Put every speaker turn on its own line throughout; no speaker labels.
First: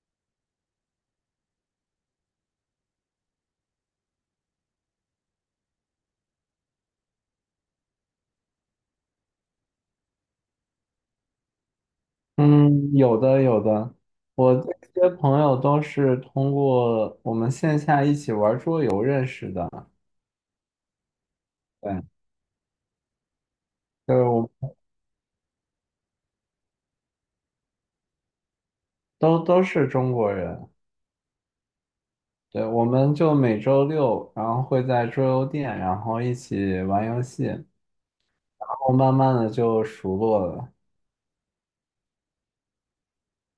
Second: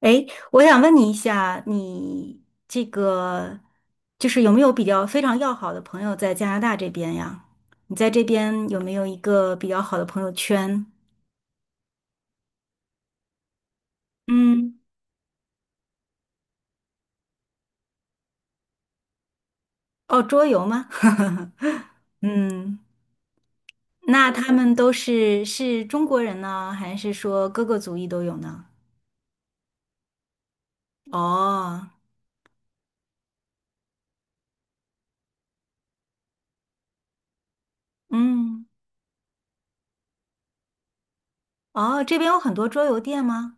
诶，我想问你一下，你这个就是有没有比较非常要好的朋友在加拿大这边呀？你在这边有没有一个比较好的朋友圈？
嗯，有的有的，我
嗯，
这些朋友都是通过我们线下一起玩桌游认识的。
哦，桌游吗？
对，
嗯，
就是
那
我
他们都是中国人呢，还是说各个族裔都有呢？
都都是中国人。
哦，
对，我们就每周六，然后会在桌游店，然后一起玩游戏，然
嗯，
后慢慢的就熟络了。
哦，这边有很多桌游店吗？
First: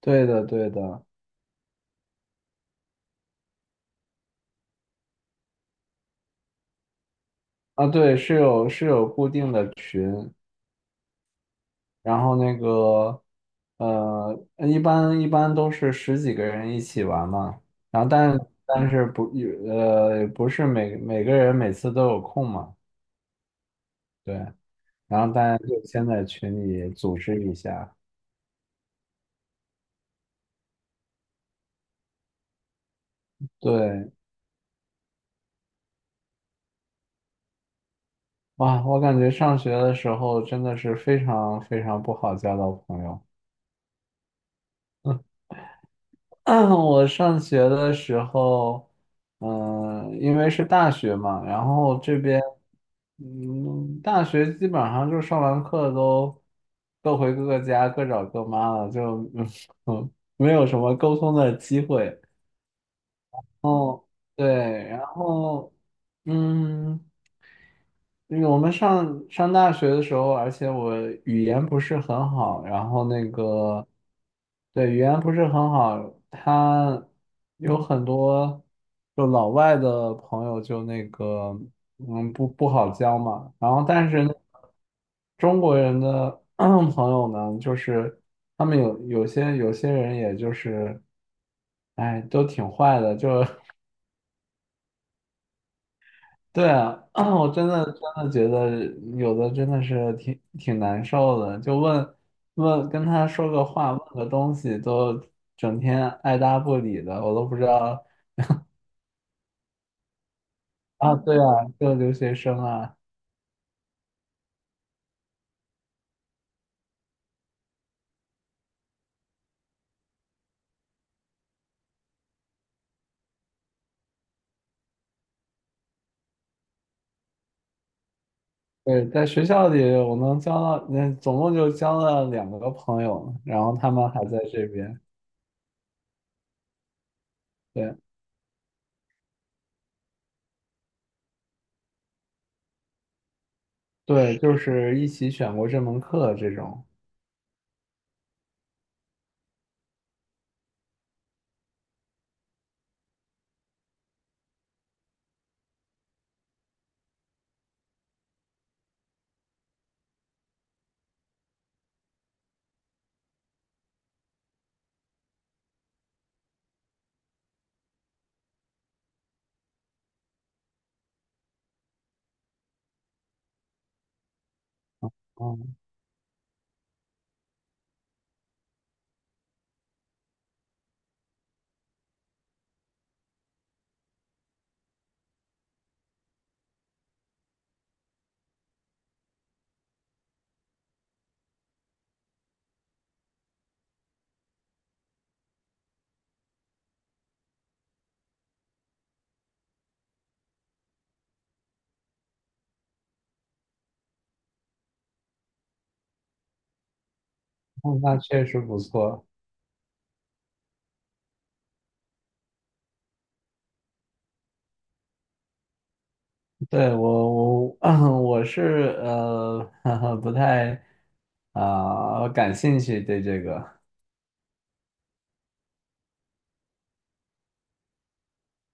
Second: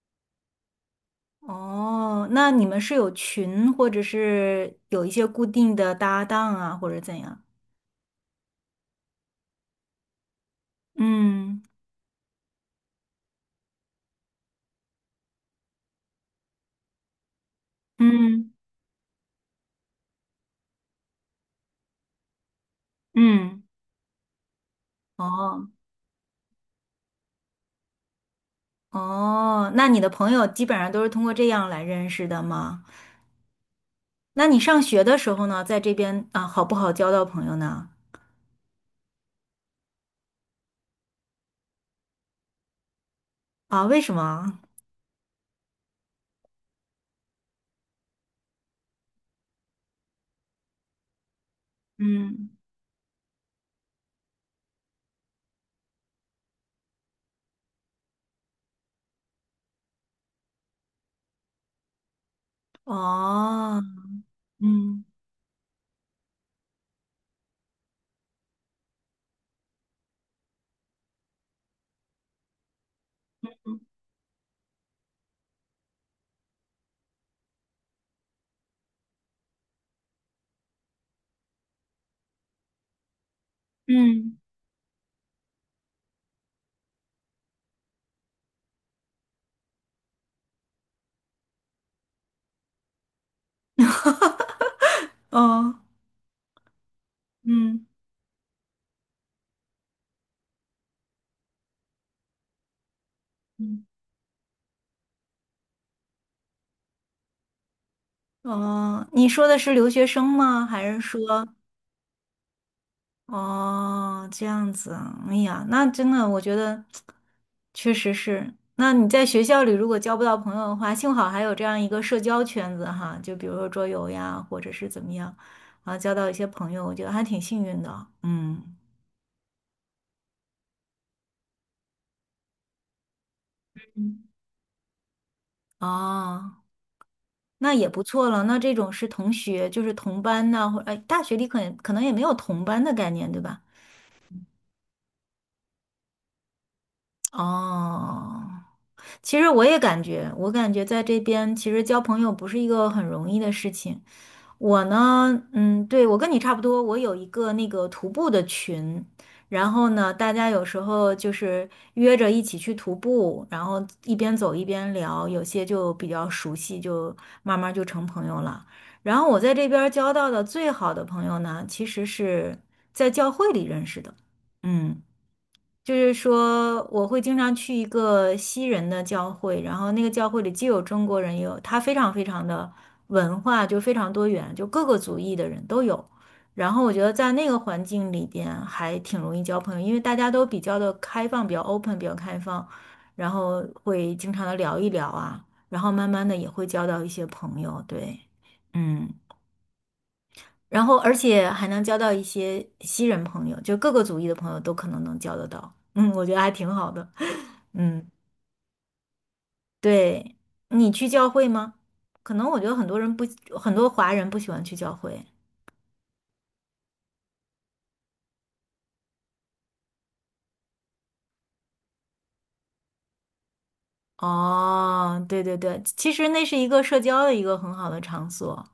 对的，对的。
哦，那你们是有群，或者是有一些固定的搭档啊，或者怎样？
啊，对，是有固定的群，
嗯
然后那个，一般都是十几个人一起玩嘛，然后但
嗯
但是不是每个人每次都有空嘛，
嗯，
对，然后大家
哦
就先在群里组织一下，
哦，那你的朋友基本上都是通过这样来认识的吗？
对，
那你上学的时候呢，在这边啊，好不好交到朋友呢？
哇，我感觉上学的时候真的是非常非常不好交到朋友。
啊，为什么？
我上学的时候，因为是大学嘛，然后这边，
嗯，
大学基本上就上完课都各回各个家，各找各妈了，就 嗯没有什么沟通的机会。
哦，
对，然
嗯
后嗯，因为我们上大学的时候，而且我语言不是很好，然后那个对语言不是很好，他有很多就老外的朋友就那个不好交嘛，然后但是呢
嗯，
中国人的 朋友呢，就是他们有些人也就是。哎，都挺坏的，就
哦，
对啊，我真的
嗯
真的觉得有的真的是挺难受的，就问问跟他说个
嗯，嗯
话，问个东西，都整天爱答不理的，我都不知道
哦，你说的是留学生吗？还是
啊。对啊，
说？
就留学生啊，
哦，这样子啊，哎呀，那真的，我觉得确实是。那你在学校里如果交不到朋友的话，幸好还有这样一个社交圈子哈，就比如说桌游呀，或者是怎么样，啊，交到一些朋友，我觉得还挺幸运的。嗯，
对，在学校里我能交到，嗯，总共就交了两个朋友，然后他们
嗯，
还在这边，
哦，那也
对
不错了。那这种是同学，就是同班呐、或哎，大学里可能也没有同班的概念，对吧？
对，就是一起选过这门课这种，
哦，其实我也感觉，我感觉在这边其实交朋友不是一个很容易的事情。我呢，嗯，对，我跟你差不多，我有一个那个徒步的群，然后呢，大家有时候就是约着一起去徒步，然后一边走一边聊，有些就比较熟悉，就慢慢就成朋友了。然后我在这边儿交到的最好的朋友呢，其实是在教会里认识的，嗯。
嗯，
就是说，我会经常去一个西人的教会，然后那个教会里既有中国人，也有他非常非常的文化就非常多元，就各个族裔的人都有。然后我觉得在那个环境里边还挺容易交朋友，因为大家都比较的开放，比较 open，比较开放，然后会经常的聊一聊啊，然后慢慢的也会交到一些朋友，对，嗯。然后而且还能交到一些西人朋友，就各个族裔的朋友都可能能交得到。嗯，我觉得还挺好的。嗯，
那确实不错。
对，你去教会吗？可能我觉得很多人不，很多华人不喜欢去教会。
对，我 我是不太感兴趣对这个
哦，对对对，其实那是一个社交的一个很好的场所。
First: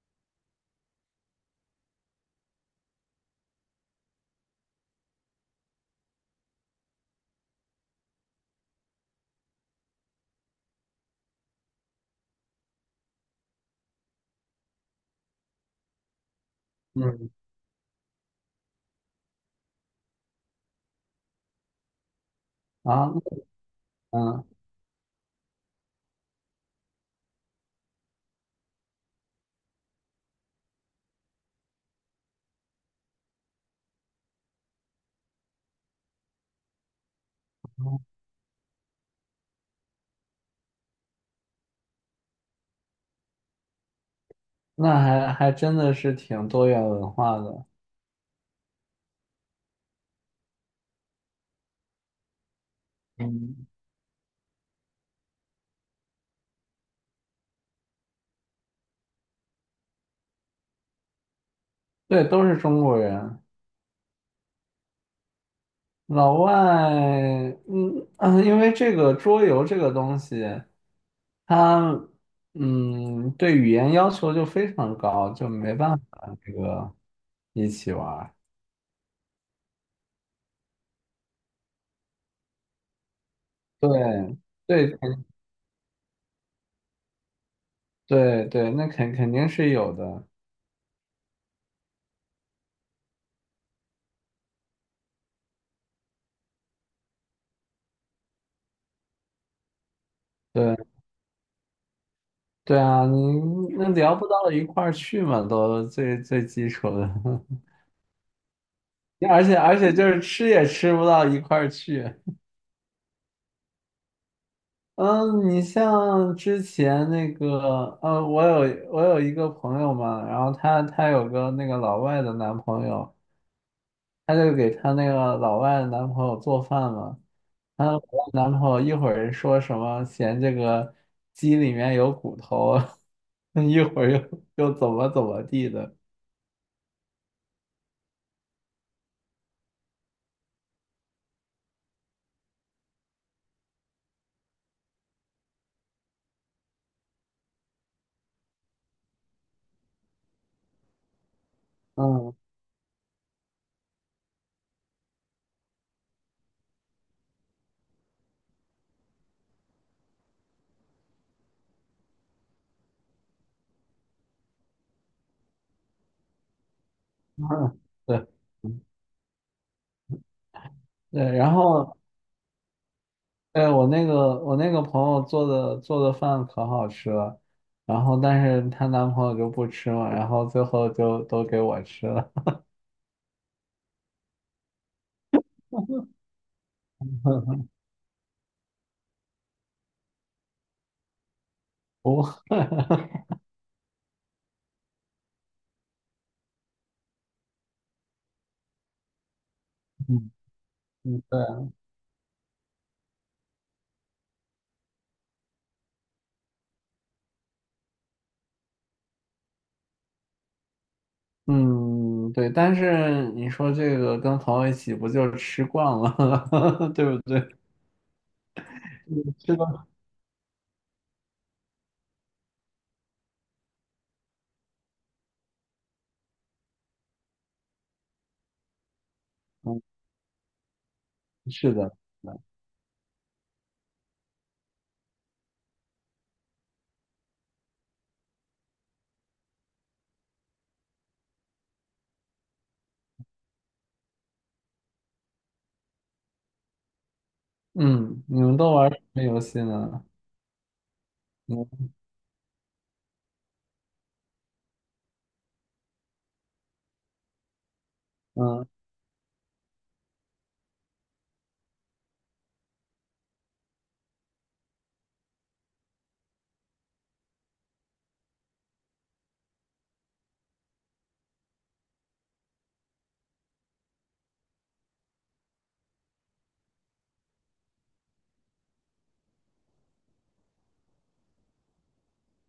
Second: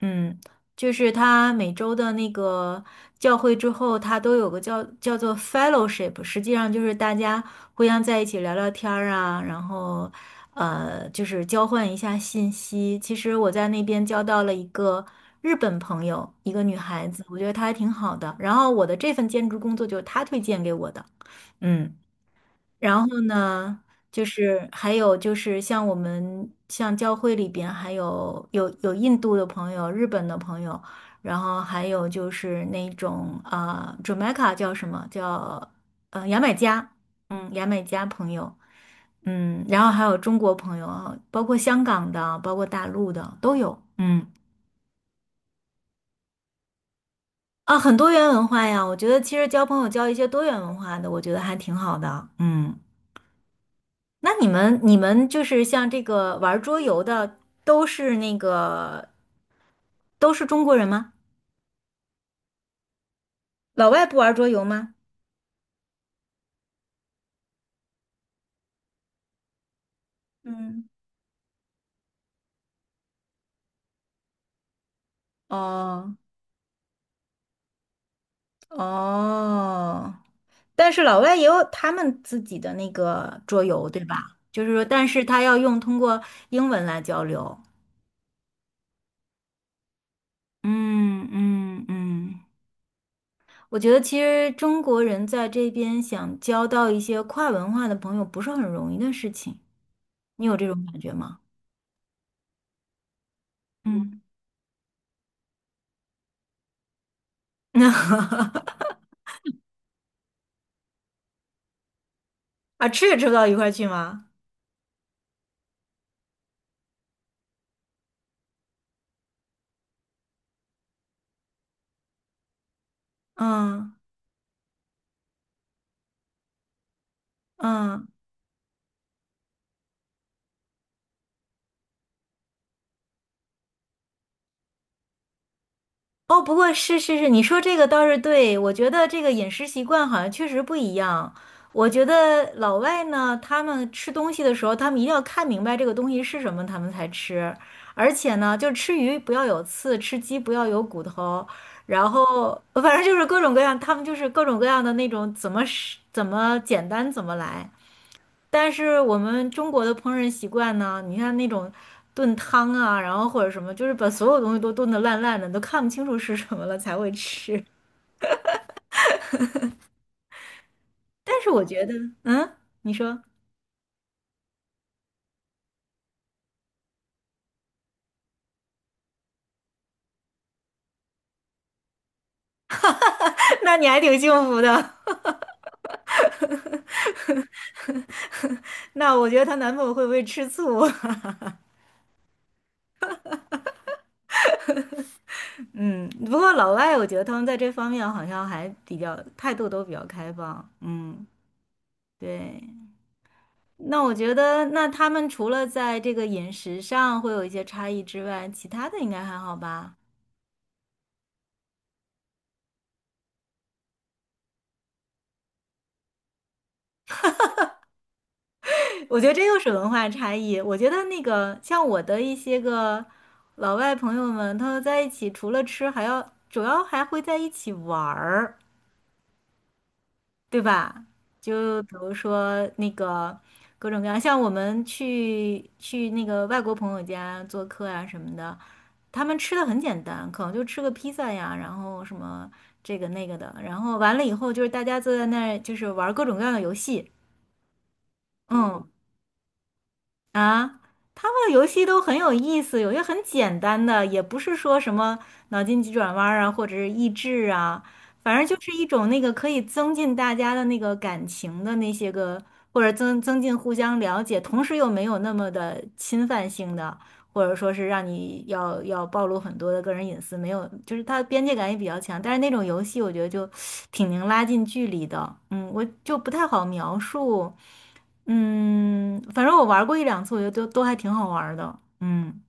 嗯，就是他每周的那个教会之后，他都有个叫做 fellowship，实际上就是大家互相在一起聊聊天儿啊，然后就是交换一下信息。其实我在那边交到了一个日本朋友，一个女孩子，我
嗯
觉得她还挺好的。然后我的这份兼职工作就是她推荐给我的，嗯。然
啊
后呢，就
嗯，
是还有就是像我们像教会里边还有印度的朋友、日本的朋友，然后还有就是那种啊、Jamaica 叫什么叫牙买加，嗯，牙买加朋友，嗯，然后还有中国朋友啊，包括香港的，包括大陆的都有，嗯
那还真的是挺多元文化的，
啊，很多元文化呀，我觉得其实交朋友交一些多元文化的，我觉得还挺好的，嗯。
嗯
那你们你们就是像这个玩桌游的，都是那个都是中国人吗？
对，都是中国人，
老外不玩桌游吗？
老外嗯嗯，因为这个桌游这个东西，
嗯，
它对语言要求就非常高，就没办
哦
法这个一起玩儿
哦，但是老外也有他们自己的那个桌游，对吧？就是说，
对
但
对
是他要用通过英文来交流。
对对，那肯定是有的。
嗯嗯嗯，我觉得其实中国人在这边想交到一些跨文化的朋友不是很容易的事情，你有这种
对
感觉吗？
对啊，你那聊
嗯，
不到一块儿去嘛，都最最基础的，
那。
而且就是吃也吃不到一块儿去。
啊，吃也吃不到一块儿去吗？
嗯，你像之前那个，我有一个朋友嘛，然后她有个那个老外的男朋友，
嗯
她就给她那个老外的男朋友做饭嘛，她老
嗯，
外男朋友一会儿说什么嫌这个鸡里面有骨头啊，一会儿又怎么怎么地的，
哦，不过是是是，你说这个倒是对，我觉得这个饮食习惯好像确实不一样。我觉得老外呢，他们吃东西的时候，他们一定要看明白这个东西是什么，他们才吃。而且呢，就吃鱼不要有刺，吃鸡不要有骨头，然
嗯。
后反正就是各种各样，他们就是各种各样的那种怎么是怎么简单怎么来。但是我们中国的烹饪习惯呢，你看那种炖汤啊，然后或者什么，就是把所有东西都炖得烂烂的，你都看不清楚是什么了才会吃。
对。对，
但是
然
我觉得，
后
嗯，你说，
对我那个朋友做的饭可好吃了，然后但是她男朋友就不吃嘛，然后最后就都给我吃了。
那你还挺幸福的。那我觉得她男朋友会不会吃醋？
不，
嗯，不过老外我觉得他们在这方面好像还比较态度都比较开
嗯
放。
嗯，
嗯，
对，
对。那我觉得，那他们除了在这个饮食上会有一些差异之外，其他的应该还好吧？
嗯对，但是你说这个跟朋友一起不就吃惯了，对不对？
我觉得这
吃
又是
的，
文化差异。我觉得那个像我的一些个老外朋友们，他们在一起除了吃，还要主要还会在一起玩儿，
嗯，
对吧？
是
就比
的
如
是的
说那个各种各样，像我们去那个外国朋友家做客啊什么的，他们吃的很简单，可能就吃个披萨呀，然后什么这个那个的，然后完了以后就是大家坐在那儿就是玩各种各样的游戏，
嗯，你们都
嗯。
玩什么游戏呢？
啊，他们的游戏
嗯
都很有意思，有些很简单的，也不是说什么脑筋急转弯儿啊，或者是益智啊，反正就
嗯
是一种那个可以增进大家的那个感情的那些个，或者增进互相了解，同时又没有那么的侵犯性的，或者说是让你要暴露很多的个人隐私，没有，就是它的边界感也比较强。但是那种游戏我觉得就挺能拉近距离的，嗯，我就不太好描述。嗯，反正我玩过一两次，我觉得都还挺好玩的。嗯，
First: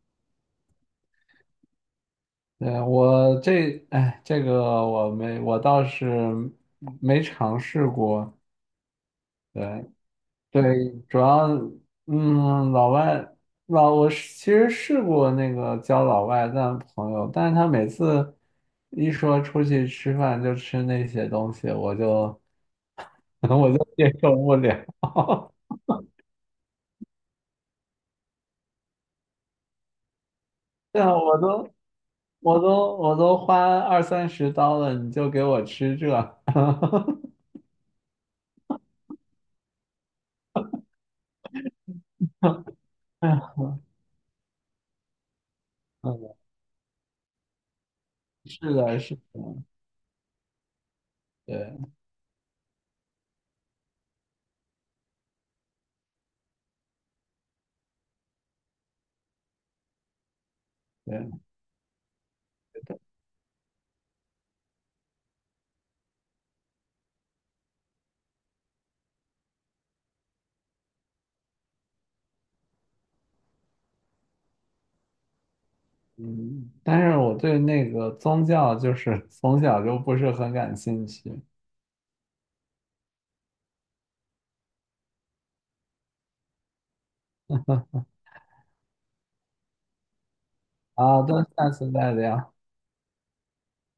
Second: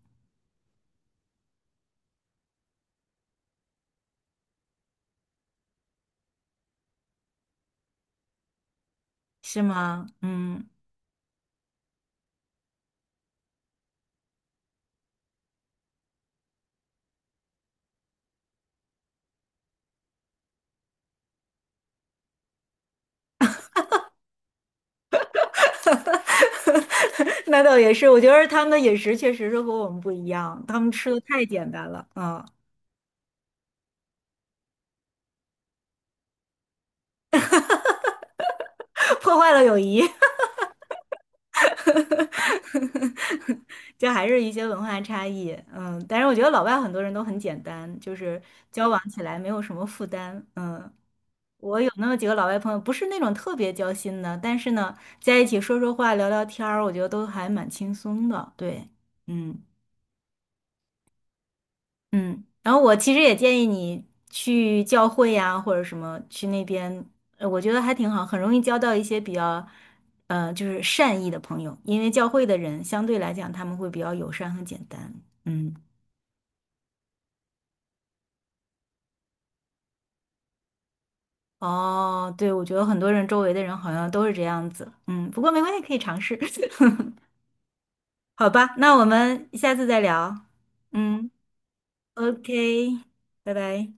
对，我这，哎，这个我没，我倒是没尝试过。
是
对
吗？嗯，
对，主要，老外，老，我是其实试过那个交老外的朋友，但是他每次一说出去吃饭就吃那些东西，我就 我就接受不了。
那倒也是，我觉得他们的饮食确实是和我们不一样，他们
对
吃
啊，
的
我
太简
都
单了，嗯，
我都我都花20-30刀了，你就给我吃这？
破坏了友谊，
哎呀，
这还是一些文化差异。嗯，但是我
嗯，
觉得老外很多人都很简单，就是
是
交
的，
往
是
起来没有
的，
什么负担。嗯。我有
对。
那么几个老外朋友，不是那种特别交心的，但是呢，在一起说说话、聊聊天儿，我觉得都还蛮轻松的。对，嗯。
对，
嗯，然后我其实也建议你去教会呀，或者什么去那边，我觉得还挺好，很容易交到一些比较，就是善意的朋友，因为教会的人相对来讲他们会比较友善和简单。嗯，
嗯，但是我对那个宗教就是 从小就不是很感兴趣。
哦，对，我觉得很多人周围的人好像都是这样子。嗯，不过没关系，可以尝试。好吧，那我们下次再聊。
好
嗯
的，那下次再聊。
，OK，拜拜。